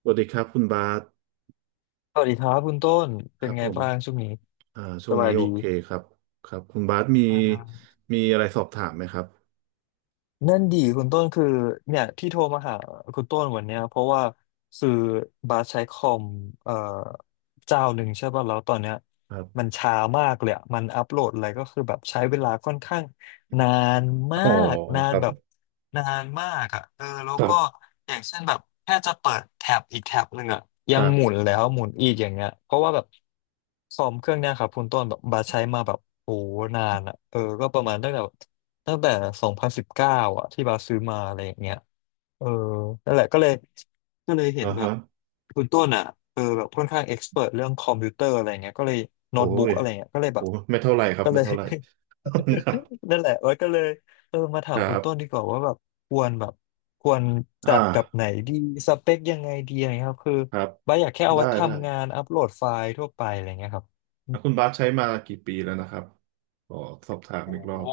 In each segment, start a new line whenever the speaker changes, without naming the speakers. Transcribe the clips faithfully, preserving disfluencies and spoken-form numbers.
สวัสดีครับคุณบาส
สวัสดีครับคุณต้น
ค
เป็น
รับ
ไง
ผม
บ้างช่วงนี้
อ่าช่
ส
วง
บา
นี้
ย
โอ
ดี
เคครับครับคุณบาสมี
อ่า
มีอะไรสอบถามไหมครับ
นั่นดีคุณต้นคือเนี่ยที่โทรมาหาคุณต้นวันเนี้ยเพราะว่าคือบาสใช้คอมเอ่อเจ้าหนึ่งใช่ป่ะแล้วตอนเนี้ย
ครับ
มันช้ามากเลยอะมันอัปโหลดอะไรก็คือแบบใช้เวลาค่อนข้างนานมา
อ๋อ
กนา
ค
น
รับ
แบบนานมากอ่ะเออแล้ว
ครั
ก็
บ
อย่างเช่นแบบแค่จะเปิดแท็บอีกแท็บหนึ่งอ่ะ
ค
ยัง
รั
หมุ
บ
นแล้วหมุนอีกอย่างเงี้ยเพราะว่าแบบคอมเครื่องเนี้ยครับคุณต้นแบบบาสใช้มาแบบโอ้นานอ่ะเออก็ประมาณตั้งแต่ ตั้งแต่สองพันสิบเก้าอะที่บาสซื้อมาอะไรอย่างเงี้ยเออนั่นแหละก็เลยก็เลยเห็น
อ่า
แบบ
ฮะ
คุณต้นอ่ะเออแบบค่อนข้างเอ็กซ์เพรเรื่องคอมพิวเตอร์อะไรเงี้ยก็เลยโน้
โอ้
ตบุ๊ก
ย
อะไรเงี้ยก็เลยแบ
โอ้
บ
ไม่เท่าไหร่ครับ
ก็เล
ไม่
ย
เท่าไหร่ ครับ
นั่นแหละแล้ก็เลยเออมาถา
ค
ม
รั
คุณต้นดี
บ
กว่าว่าแบบควรแบบควรจั
อ่า
ดแบบไหนดีสเปคยังไงดีอะไรเงี้ยครับคือ
ครับ
บ้าสอยากแค่เอา
ได้
ไว้
ได้
ทำงานอัปโหลดไฟล์ทั่วไปอะไรเงี้ยครับ
อ่ะคุณบาสใช้มากี่ปีแล้วนะครับขอสอบถาม
โอ้
อีกร
โห
อบ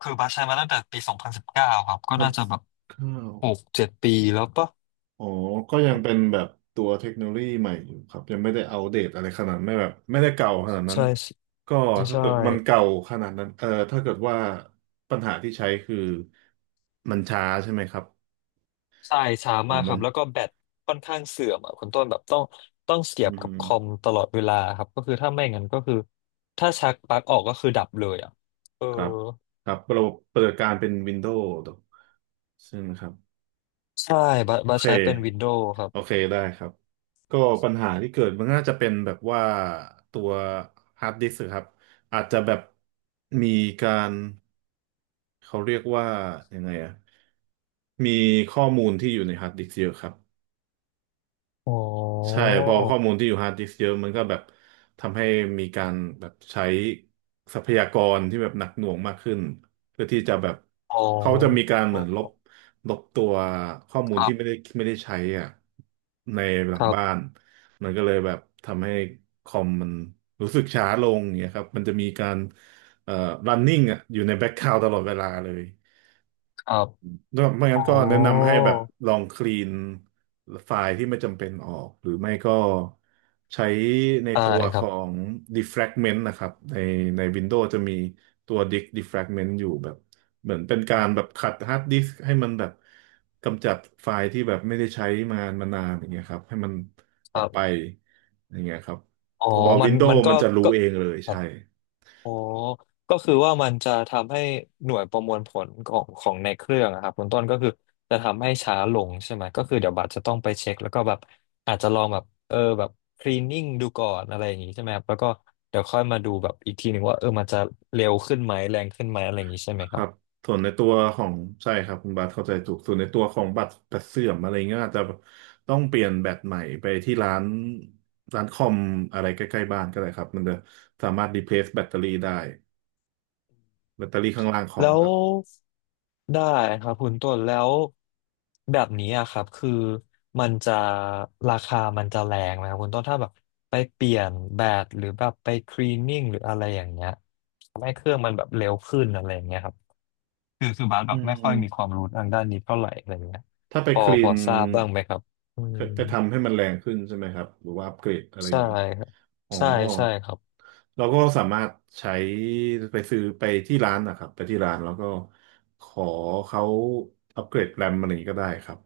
คือบัสใช้มาตั้งแต่ปีสองพันสิบเก้าครับก็
พัน
น่าจะแบบ
เก้า
หกเจ็ดปีแล้วปะ
อ๋อ ก็ยังเป็นแบบตัวเทคโนโลยีใหม่อยู่ครับยังไม่ได้อัปเดตอะไรขนาดไม่แบบไม่ได้เก่าขนาดนั้น
ใช่
ก็
ไม่
ถ้า
ใช่
เกิดมันเก่าขนาดนั้นเออถ้าเกิดว่าปัญหาที่ใช้คือมันช้าใช่ไหมครับ
ใช่ช้า
อ๋อ
มากค
มั
รั
น
บแล้วก็แบตค่อนข้างเสื่อมอ่ะคุณต้นแบบต้องต้องเสี
อื
ยบกับคอม
ม
ตลอดเวลาครับก็คือถ้าไม่งั้นก็คือถ้าชักปลั๊กออกก็คือดับเลยอ่ะเออ
ครับครับระบบปฏิบัติการเป็น Windows ใช่ไหมครับ
ใช่บัส
โอ
บัส
เค
ใช้เป็นวินโดว์ครับ
โอเคได้ครับก็ปัญหาที่เกิดมันน่าจะเป็นแบบว่าตัวฮาร์ดดิสก์ครับอาจจะแบบมีการ เขาเรียกว่ายังไงอะมีข้อมูลที่อยู่ในฮาร์ดดิสก์เยอะครับ
อ๋อ
ใช่พอข้อมูลที่อยู่ฮาร์ดดิสก์เยอะมันก็แบบทำให้มีการแบบใช้ทรัพยากรที่แบบหนักหน่วงมากขึ้นเพื่อที่จะแบบ
อ๋อ
เขาจะมีการเหมือนลบลบตัวข้อ
ค
มูล
รั
ที่ไม่
บ
ได้ไม่ได้ใช้อ่ะในหลั
ค
ง
รั
บ้าน
บ
มันก็เลยแบบทำให้คอมมันรู้สึกช้าลงอย่างเงี้ยครับมันจะมีการเอ่อ running อ่ะอยู่ในแบ็ k กราว n d ตลอดเวลาเลย
ครับ
ก็ไม่
อ๋
งั้น
อ
ก็แนะนำให้แบบลองคลีนไฟล์ที่ไม่จำเป็นออกหรือไม่ก็ใช้ใน
ใช่
ตัว
ค
ข
รั
อ
บ
ง defragment นะครับในใน Windows จะมีตัว disk defragment อยู่แบบเหมือนเป็นการแบบขัดฮาร์ดดิสก์ให้มันแบบกำจัดไฟล์ที่แบบไม่ได้ใช้มามานานอย่างเงี้ยครับให้มัน
ค
ออ
รั
กไป
บ
อย่างเงี้ยครับ
อ๋อ
ตัว
มันมั
Windows
นก็
มันจะรู้
ก็
เองเลย
ครั
ใช่
บ อ๋อก็คือว่ามันจะทำให้หน่วยประมวลผลของของในเครื่องอะครับคุณต้นก็คือจะทำให้ช้าลงใช่ไหมก็คือเดี๋ยวบัตรจะต้องไปเช็คแล้วก็แบบอาจจะลองแบบเออแบบคลีนนิ่งดูก่อนอะไรอย่างงี้ใช่ไหมครับแล้วก็เดี๋ยวค่อยมาดูแบบอีกทีหนึ่งว่าเออมันจะเร็วขึ้นไหมแรงขึ้นไหมอะไรอย่างงี้ใช่ไห
ค
มครั
รั
บ
บส่วนในตัวของใช่ครับคุณบาสเข้าใจถูกส่วนในตัวของบัตรบัตรเสื่อมอะไรเงี้ยอาจจะต้องเปลี่ยนแบตใหม่ไปที่ร้านร้านคอมอะไรใกล้ๆบ้านก็ได้ครับมันจะสามารถ replace แบตเตอรี่ได้แบตเตอรี่ข้างล่างคอม
แล้
ค
ว
รับ
ได้ครับคุณต้นแล้วแบบนี้อะครับคือมันจะราคามันจะแรงไหมครับคุณต้นถ้าแบบไปเปลี่ยนแบตหรือแบบไปคลีนนิ่งหรืออะไรอย่างเงี้ยทำให้เครื่องมันแบบเร็วขึ้นอะไรอย่างเงี้ยครับคือคือบาสแบ
อื
บไม่ค่อยมีควา
ม
มรู้ทางด้านนี้เท่าไหร่อะไรเงี้ย
ถ้าไป
พอ
คลี
พอ
น
ทราบบ้างไหมครับอื
ไป
ม
ไปทำให้มันแรงขึ้นใช่ไหมครับหรือว่าอัปเกรดอะไรอ
ใช่
ย่างนี้
ครับ
อ๋อ
ใช่ใช่ครับ
เราก็สามารถใช้ไปซื้อไปที่ร้านนะครับไปที่ร้านแล้วก็ขอเขาอัปเกรดแรมอะไรอย่างนี้ก็ได้ครับ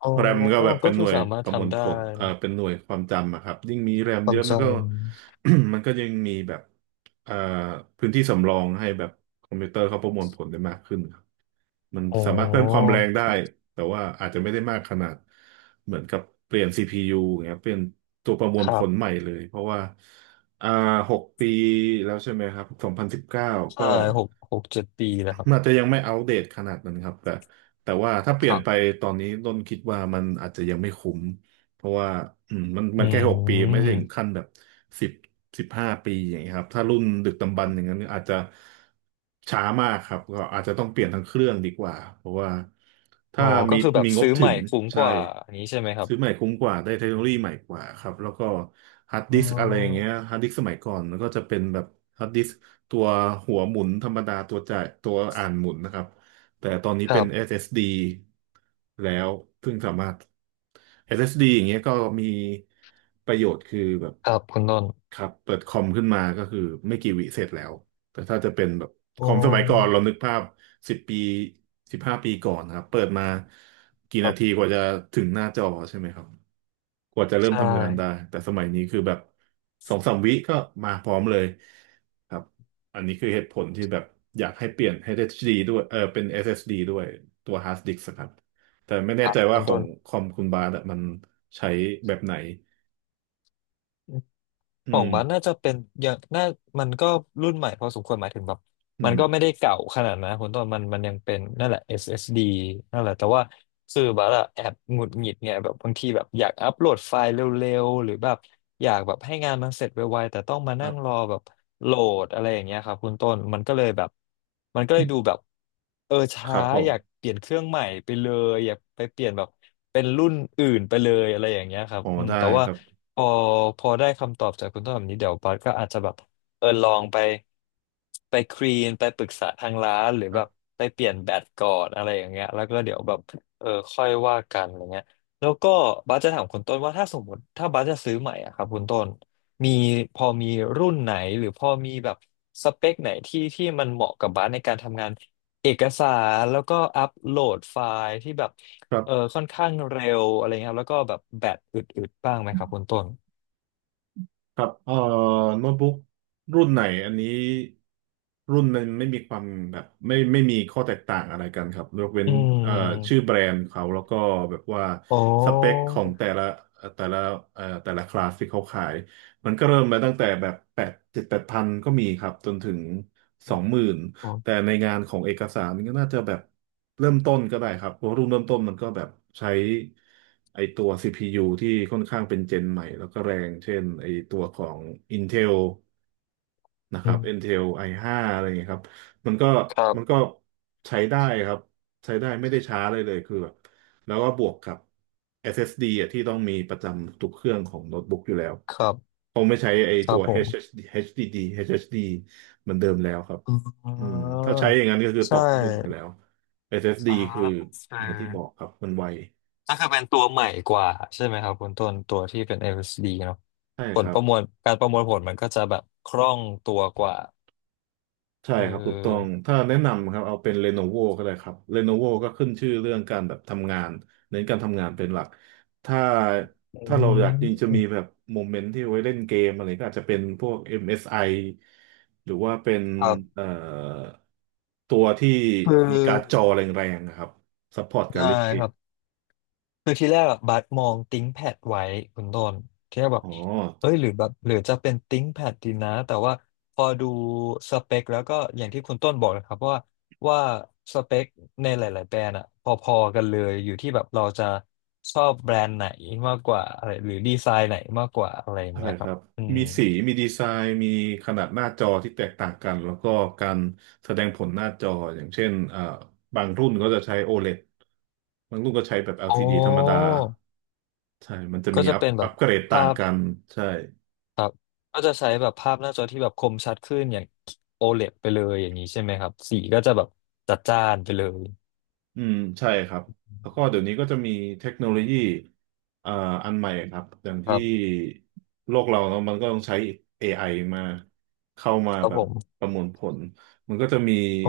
อ๋อ
แรมก็แบบเป็
ก็
นห
คือ
น่วย
สามาร
ป
ถ
ระมวล
ทำได้
ผลเอ่
เน
อ
อะ
เป็นหน่วยความจำอะครับ ยิ่งมีแรม
ค
เย
วาม
อะ
จ
มันก็ มันก็ยิ่งมีแบบเอ่อพื้นที่สำรองให้แบบคอมพิวเตอร์เขาประมวลผลได้มากขึ้นครับ มัน
ำอ๋อ
สามารถเพิ่มความแรงได้ แต่ว่าอาจจะไม่ได้มากขนาด เหมือนกับเปลี่ยน ซี พี ยู อย่างเงี้ยเปลี่ยนตัวประมว
ค
ล
รั
ผลใหม่
บ
เลย เพราะว่าอ่าหกปีแล้วใช่ไหมครับสองพันสิบเก้า
ใช่
ก็
หกหกเจ็ดปีแล้วครั บ
มันอาจจะยังไม่อัปเดตขนาดนั้นครับแต่แต่ว่าถ้าเป
ค
ลี่ยน
รั
ไป
บ
ตอนนี้ต้นคิดว่ามันอาจจะยังไม่คุ้ม เพราะว่าอืมมันมั
อื
นแค่หกปีไม่ถึง
ม
ขั้นแบบสิบสิบห้าปีอย่างเงี้ยครับถ้ารุ่นดึกดำบรรพ์อย่างนั้นอาจจะช้ามากครับก็อาจจะต้องเปลี่ยนทั้งเครื่องดีกว่าเพราะว่า
อ๋
ถ้า
อก็
มี
คือแบบ
มีงบ
ซื้อให
ถึ
ม่
ง
คุ้มก
ใช่
ว่าอันนี้ใช่ไหมครับ
ซื้อใหม่คุ้มกว่าได้เทคโนโลยีใหม่กว่าครับแล้วก็ฮาร์ด
อ๋
ดิ
อ
สก์อะไรอย่างเงี้ยฮาร์ดดิสก์สมัยก่อนมันก็จะเป็นแบบฮาร์ดดิสก์ตัวหัวหมุนธรรมดาตัวจ่ายตัวอ่านหมุนนะครับ แต่ตอนนี้
ค
เป็
รั
น
บ
เอส เอส ดี แล้วซึ่งสามารถ เอส เอส ดี อสเอสดีอย่างเงี้ยก็มีประโยชน์คือแบบ
ครับคุณต้น
ครับเปิดคอมขึ้นมาก็คือไม่กี่วิเสร็จแล้ว แต่ถ้าจะเป็นแบบค
โอ้
อมสมัยก่อนเรานึกภาพสิบปีสิบห้าปีก่อนนะครับเปิดมากี่
ครั
นาที
บ
กว่าจะถึงหน้าจอใช่ไหมครับกว่าจะเริ่ม
ใช่
ทำงานได้แต่สมัยนี้คือแบบสองสามวิก็มาพร้อมเลยครับอันนี้คือเหตุผลที่แบบอยากให้เปลี่ยน เอช ดี ดี ดด้วยเออเป็น เอส เอส ดี ดด้วยตัว hard disk ครับแต่ไม่
ค
แน่
รับ
ใจว่า
คุณ
ขอ
ต้
ง
น
คอมคุณบาสอะมันใช้แบบไหน
อื
อื
ของ
ม
บัสน่าจะเป็นอย่างน่ามันก็รุ่นใหม่พอสมควรหมายถึงแบบ
อื
มันก็ไม่
ม
ได้เก่าขนาดนั้นคุณต้นมันมันยังเป็นนั่นแหละ เอส เอส ดี นั่นแหละแต่ว่าคือบัสอะแอบหงุดหงิดเนี่ยแบบบางทีแบบอยากอัปโหลดไฟล์เร็วๆหรือแบบอยากแบบให้งานมันเสร็จไวๆแต่ต้องมา
ค
นั่
รั
งรอ
บ
แบบโหลดอะไรอย่างเงี้ยครับคุณต้นมันก็เลยแบบมันก็เลยดูแบบเออ
ค
ช้า
รับผม
อยากเปลี่ยนเครื่องใหม่ไปเลยอยากไปเปลี่ยนแบบเป็นรุ่นอื่นไปเลยอะไรอย่างเงี้ยครับ
อ๋อ
อืม
ได้
แต่
ค
ว่า
รับ
พอพอได้คำตอบจากคุณต้นแบบนี้เดี๋ยวบัสก็อาจจะแบบเออลองไปไปคลีนไปปรึกษาทางร้านหรือแบบ
ค
ไปเปลี่ยนแบตก่อนอะไรอย่างเงี้ยแล้วก็เดี๋ยวแบบเออค่อยว่ากันอะไรเงี้ยแล้วก็บัสจะถามคุณต้นว่าถ้าสมมติถ้าบัสจะซื้อใหม่อะครับคุณต้นมีพอมีรุ่นไหนหรือพอมีแบบสเปคไหนที่ที่มันเหมาะกับบัสในการทำงานเอกสารแล้วก็อัปโหลดไฟล์ที่แบบ
รับ
เออค่อนข้างเร็วอะไรเงี้ยครับแล้วก็แบบแบตอึดๆบ้างไหมครับคุณต้น
ครับเอ่อโน้ตบุ๊กรุ่นไหนอันนี้รุ่นมันไม่มีความแบบไม่ไม่มีข้อแตกต่างอะไรกันครับยกเว้น
อื
เอ่อชื่อ
ม
แบรนด์เขาแล้วก็แบบว่า
อ๋อ
สเปคของแต่ละเอ่อแต่ละเอ่อแต่ละคลาสที่เขาขายมันก็เริ่มมาตั้งแต่แบบแปดเจ็ดแปดพันก็มีครับจนถึงสองหมื่น แต่
ออ
ในงานของเอกสารมันก็น่าจะแบบเริ่มต้นก็ได้ครับเพราะรุ่นเริ่มต้นมันก็แบบใช้ไอตัว ซี พี ยู ที่ค่อนข้างเป็นเจนใหม่แล้วก็แรงเช่นไอตัวของ Intel นะค
อื
รับ
ม
Intel ไอ ห้า อห้าอะไรอย่างเงี้ยครับมันก็
ครั
มันก็
บ
ใช้ได้ครับใช้ได้ไม่ได้ช้าเลยเลยคือแบบแล้วก็บวกกับ เอส เอส ดี อสเอสดีอ่ะที่ต้องมีประจำทุกเครื่องของโน้ตบุ๊กอยู่แล้ว
ครับ
เขาไม่ใช้ไอ
ครั
ตั
บ
ว
ผม
เอช เอช ดี เอช ดี ดี เอช เอช ดี เอชดีเอชดีดีเอชเอชดีเหมือนเดิมแล้วครับ
อ่
อืมถ้า
า
ใช้อย่างนั้นก็คือ
ใช
ตกรุ่นไป
่
แล้ว เอส เอส ดี
อ่า
คือ
โอเค
อย่างที่บอกครับมันไว
ก็คือเป็นตัวใหม่กว่าใช่ไหมครับคุณต้นตัวที่เป็น แอล เอส ดี เนาะ
ใช่
ผ
ค
ล
รั
ป
บ
ระมวลการประมวลผลมันก็จะแบบคล่องตัวกว่า
ใช่
เอ
ครับถูกต้อง
อ
ถ้าแนะนำครับเอาเป็น Lenovo ก็ได้ครับ Lenovo ก็ขึ้นชื่อเรื่องการแบบทำงานเน้นการทำงานเป็นหลักถ้า
อื
ถ้าเราอยากจริงจะมีแบ
ม
บโมเมนต์ที่ไว้เล่นเกมอะไรก็อาจจะเป็นพวก เอ็ม เอส ไอ หรือว่าเป็น
ครับ
เอ่อตัวที่
คือ
มีการ์ดจอแรงๆนะครับซัพพอร์ตกา
ได้
รเล่นเก
ค
ม
รับ คือที่แรกอะบัสมองติ้งแพดไว้คุณต้นที่แรกแบบ
อ๋อ
เอ้ยหรือแบบหรือจะเป็นติ้งแพดดีนะแต่ว่าพอดูสเปคแล้วก็อย่างที่คุณต้นบอกนะครับว่าว่าสเปคในหลายๆแบรนด์อะพอๆกันเลยอยู่ที่แบบเราจะชอบแบรนด์ไหนมากกว่าอะไรหรือดีไซน์ไหนมากกว่าอะไรอย่าง
ใช่
เงี้ยค
ค
รับ
รับ
อืม
มีสีมีดีไซน์มีขนาดหน้าจอที่แตกต่างกันแล้วก็การแสดงผลหน้าจออย่างเช่นเอ่อบางรุ่นก็จะใช้โอ l e d บางรุ่นก็ใช้แบบ l
อ๋
ด
อ
d ธรรมดาใช่มันจะ
ก็
มี
จะ
อัพ
เป็นแบ
อัป
บ
เกรดต่า
ภา
ง
พ
กันใช่
ครับก็จะใช้แบบภาพหน้าจอที่แบบคมชัดขึ้นอย่าง โอ แอล อี ดี ไปเลยอย่างนี้ใช่ไหมครับสีก็จะแบบจัดจ้านไปเลย
อืมใช่ครับแล้วก็เดี๋ยวนี้ก็จะมีเทคโนโลยีเอ่ออันใหม่ครับอย่าง
ค
ที่
รับ
โลกเราเนอะมันก็ต้องใช้ เอ ไอ มาเข้ามา
ครับ
แบ
ผ
บ
ม
ประมวลผลมันก็จะมี
โอ้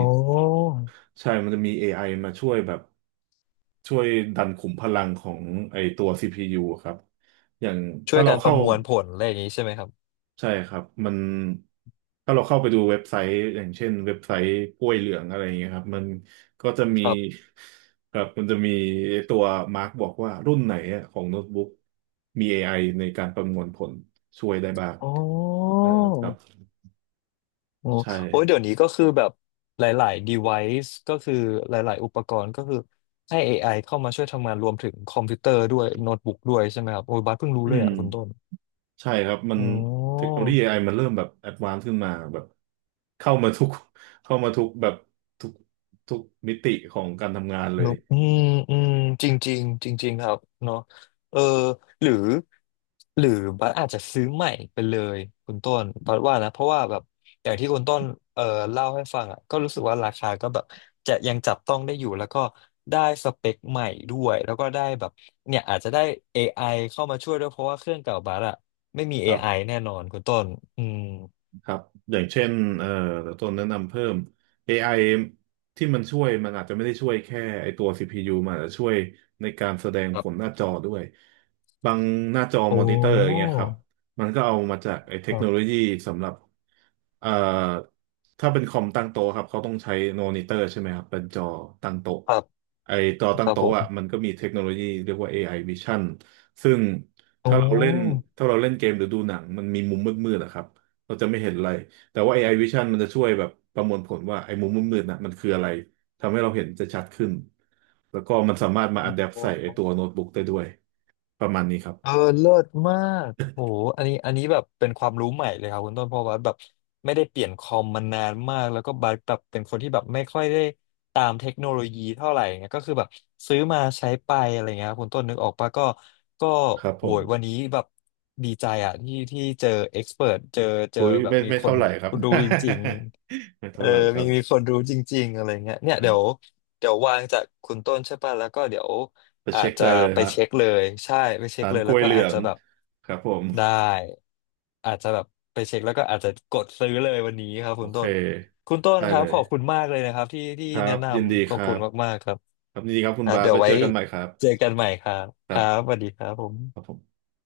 ใช่มันจะมี เอ ไอ มาช่วยแบบช่วยดันขุมพลังของไอตัว ซี พี ยู อะครับ อย่าง
ช่ว
ถ้า
ย
เรา
การประ
เข้า
มวลผลอะไรอย่างนี้ใช่ไหมครับ
ใช่ครับมันถ้าเราเข้าไปดูเว็บไซต์อย่างเช่นเว็บไซต์กล้วยเหลืองอะไรอย่างเงี้ยครับมันก็จะมี
ครับ
ครับมันจะมีตัวมาร์กบอกว่ารุ่นไหนอะของโน้ตบุ๊กมี เอ ไอ ในการประมวลผลช่วยได้บ้าง
โอ
เออครับ
โอ้
ใช่
โอ้ยเดี๋ยวนี้ก็คือแบบหลายๆ device ก็คือหลายๆอุปกรณ์ก็คือให้ เอ ไอ เข้ามาช่วยทำงานรวมถึงคอมพิวเตอร์ด้วยโน้ตบุ๊กด้วยใช่ไหมครับโอ้ยบาสเพิ่งรู้
อื
เลย
ม
อ่ะคุณต้น
ใช่ครับมัน
อ๋อ
เทคโนโลยี เอ ไอ มันเริ่มแบบแอดวานซ์ขึ้นมาแบบเข้ามาทุกเข้ามาทุกแบบทุกทุกมิติของการทำงานเล
นุ
ย
กอืมอืมจริงจริงจริงจริงๆครับเนาะเออหรือหรือบัสอาจจะซื้อใหม่ไปเลย คุณต้นบัสว่านะเพราะว่าแบบอย่างที่คุณต้นเออเล่าให้ฟังอ่ะก็รู้สึกว่าราคาก็แบบจะยังจับต้องได้อยู่แล้วก็ได้สเปคใหม่ด้วย แล้วก็ได้แบบเนี่ยอาจจะได้ เอ ไอ เข้ามาช่วยด้วย เพราะว่าเครื่องเก่าบัสอ่ะไม่มี
ครั
เอ ไอ
บ
แน่นอนคุณต้นอืม
ครับอย่างเช่นเอ่อตัวแนะนำเพิ่ม เอ ไอ ที่มันช่วยมันอาจจะไม่ได้ช่วยแค่ไอตัว ซี พี ยู มันอาจจะช่วยในการแสดง
ค
ผ
รั
ลห
บ
น้าจอด้วยบางหน้าจอ
โอ้
มอนิเตอร์อย่างเงี้ยครับมันก็เอามาจากไอเท
ค
ค
รั
โนโล
บ
ยีสำหรับเอ่อถ้าเป็นคอมตั้งโต๊ะครับเขาต้องใช้มอนิเตอร์ใช่ไหมครับเป็นจอตั้งโต๊ะ
ครับ
ไอจอตั้
ค
ง
รับผ
โต๊ะอ่ะ
ม
มันก็มีเทคโนโลยีเรียกว่า เอ ไอ Vision ซึ่ง
โ
ถ้าเราเล่นถ้าเราเล่นเกมหรือดูหนังมันมีมุมมืดๆอะครับ เราจะไม่เห็นอะไรแต่ว่า เอ ไอ Vision มันจะช่วยแบบประมวลผลว่าไอ้มุมมืดมืดน่ะมันคืออะไรทำให้เราเห็นจะชัดขึ้นแล้วก็มันสามารถมาอัดแอป
อ
ใส่ไอ้ตัว
้
โน้ตบุ๊กได้ด้วยประมาณนี้ครับ
เออเลิศมากโหอันนี้อันนี้แบบเป็นความรู้ใหม่เลยครับคุณต้นเพราะว่าแบบไม่ได้เปลี่ยนคอมมานานมากแล้วก็บัสแบบเป็นคนที่แบบไม่ค่อยได้ตามเทคโนโลยีเท่าไหร่เงี้ยก็คือแบบซื้อมาใช้ไปอะไรเงี้ยครับคุณต้นนึกออกปะก็ก็
ครับผ
โห
ม
ยวันนี้แบบดีใจอะที่ที่เจอเอ็กซ์เพรเจอเจ
โอ้
อ
ย
แบบ
ไม่
มี
ไม่
ค
เท่า
น
ไหร่ครับ
ดูจริง
ไม่
ๆเอ
เท่า
อ
ไหร่ครั
มีมี
บ
คนรู้จริงๆอะไรเงี้ยเนี่ยเดี๋ยวเดี๋ยววางจากคุณต้นใช่ป่ะแล้วก็เดี๋ยว
ไป
อา
เช็
จ
ค
จะ
ได้เลย
ไป
ฮะ
เช็คเลยใช่ไปเช็ค
ร้าน
เลย
ก
แล้
ล้
ว
วย
ก็
เหลื
อา
อ
จ
ง
จะแบบ
ครับผม
ได้อาจจะแบบไปเช็คแล้วก็อาจจะกดซื้อเลยวันนี้ครับ
โอ
คุณ
เค
ต้นคุณต้น
ได้
ครั
เล
บ
ย
ขอบคุณมากเลยนะครับที่ที่
ครั
แนะ
บ
น
ยินดี
ำข
ค
อบ
รั
คุณ
บ
มากๆครับ
ครับยินดีครับคุ
ค
ณ
รับ
บาส
เดี๋ยว
ไว้
ไว้
เจอกันใหม่ครับ
เจอกันใหม่ครับ
ค
ค
รั
รับส
บ
วัสดีครับผ
ครับผ
ม
ม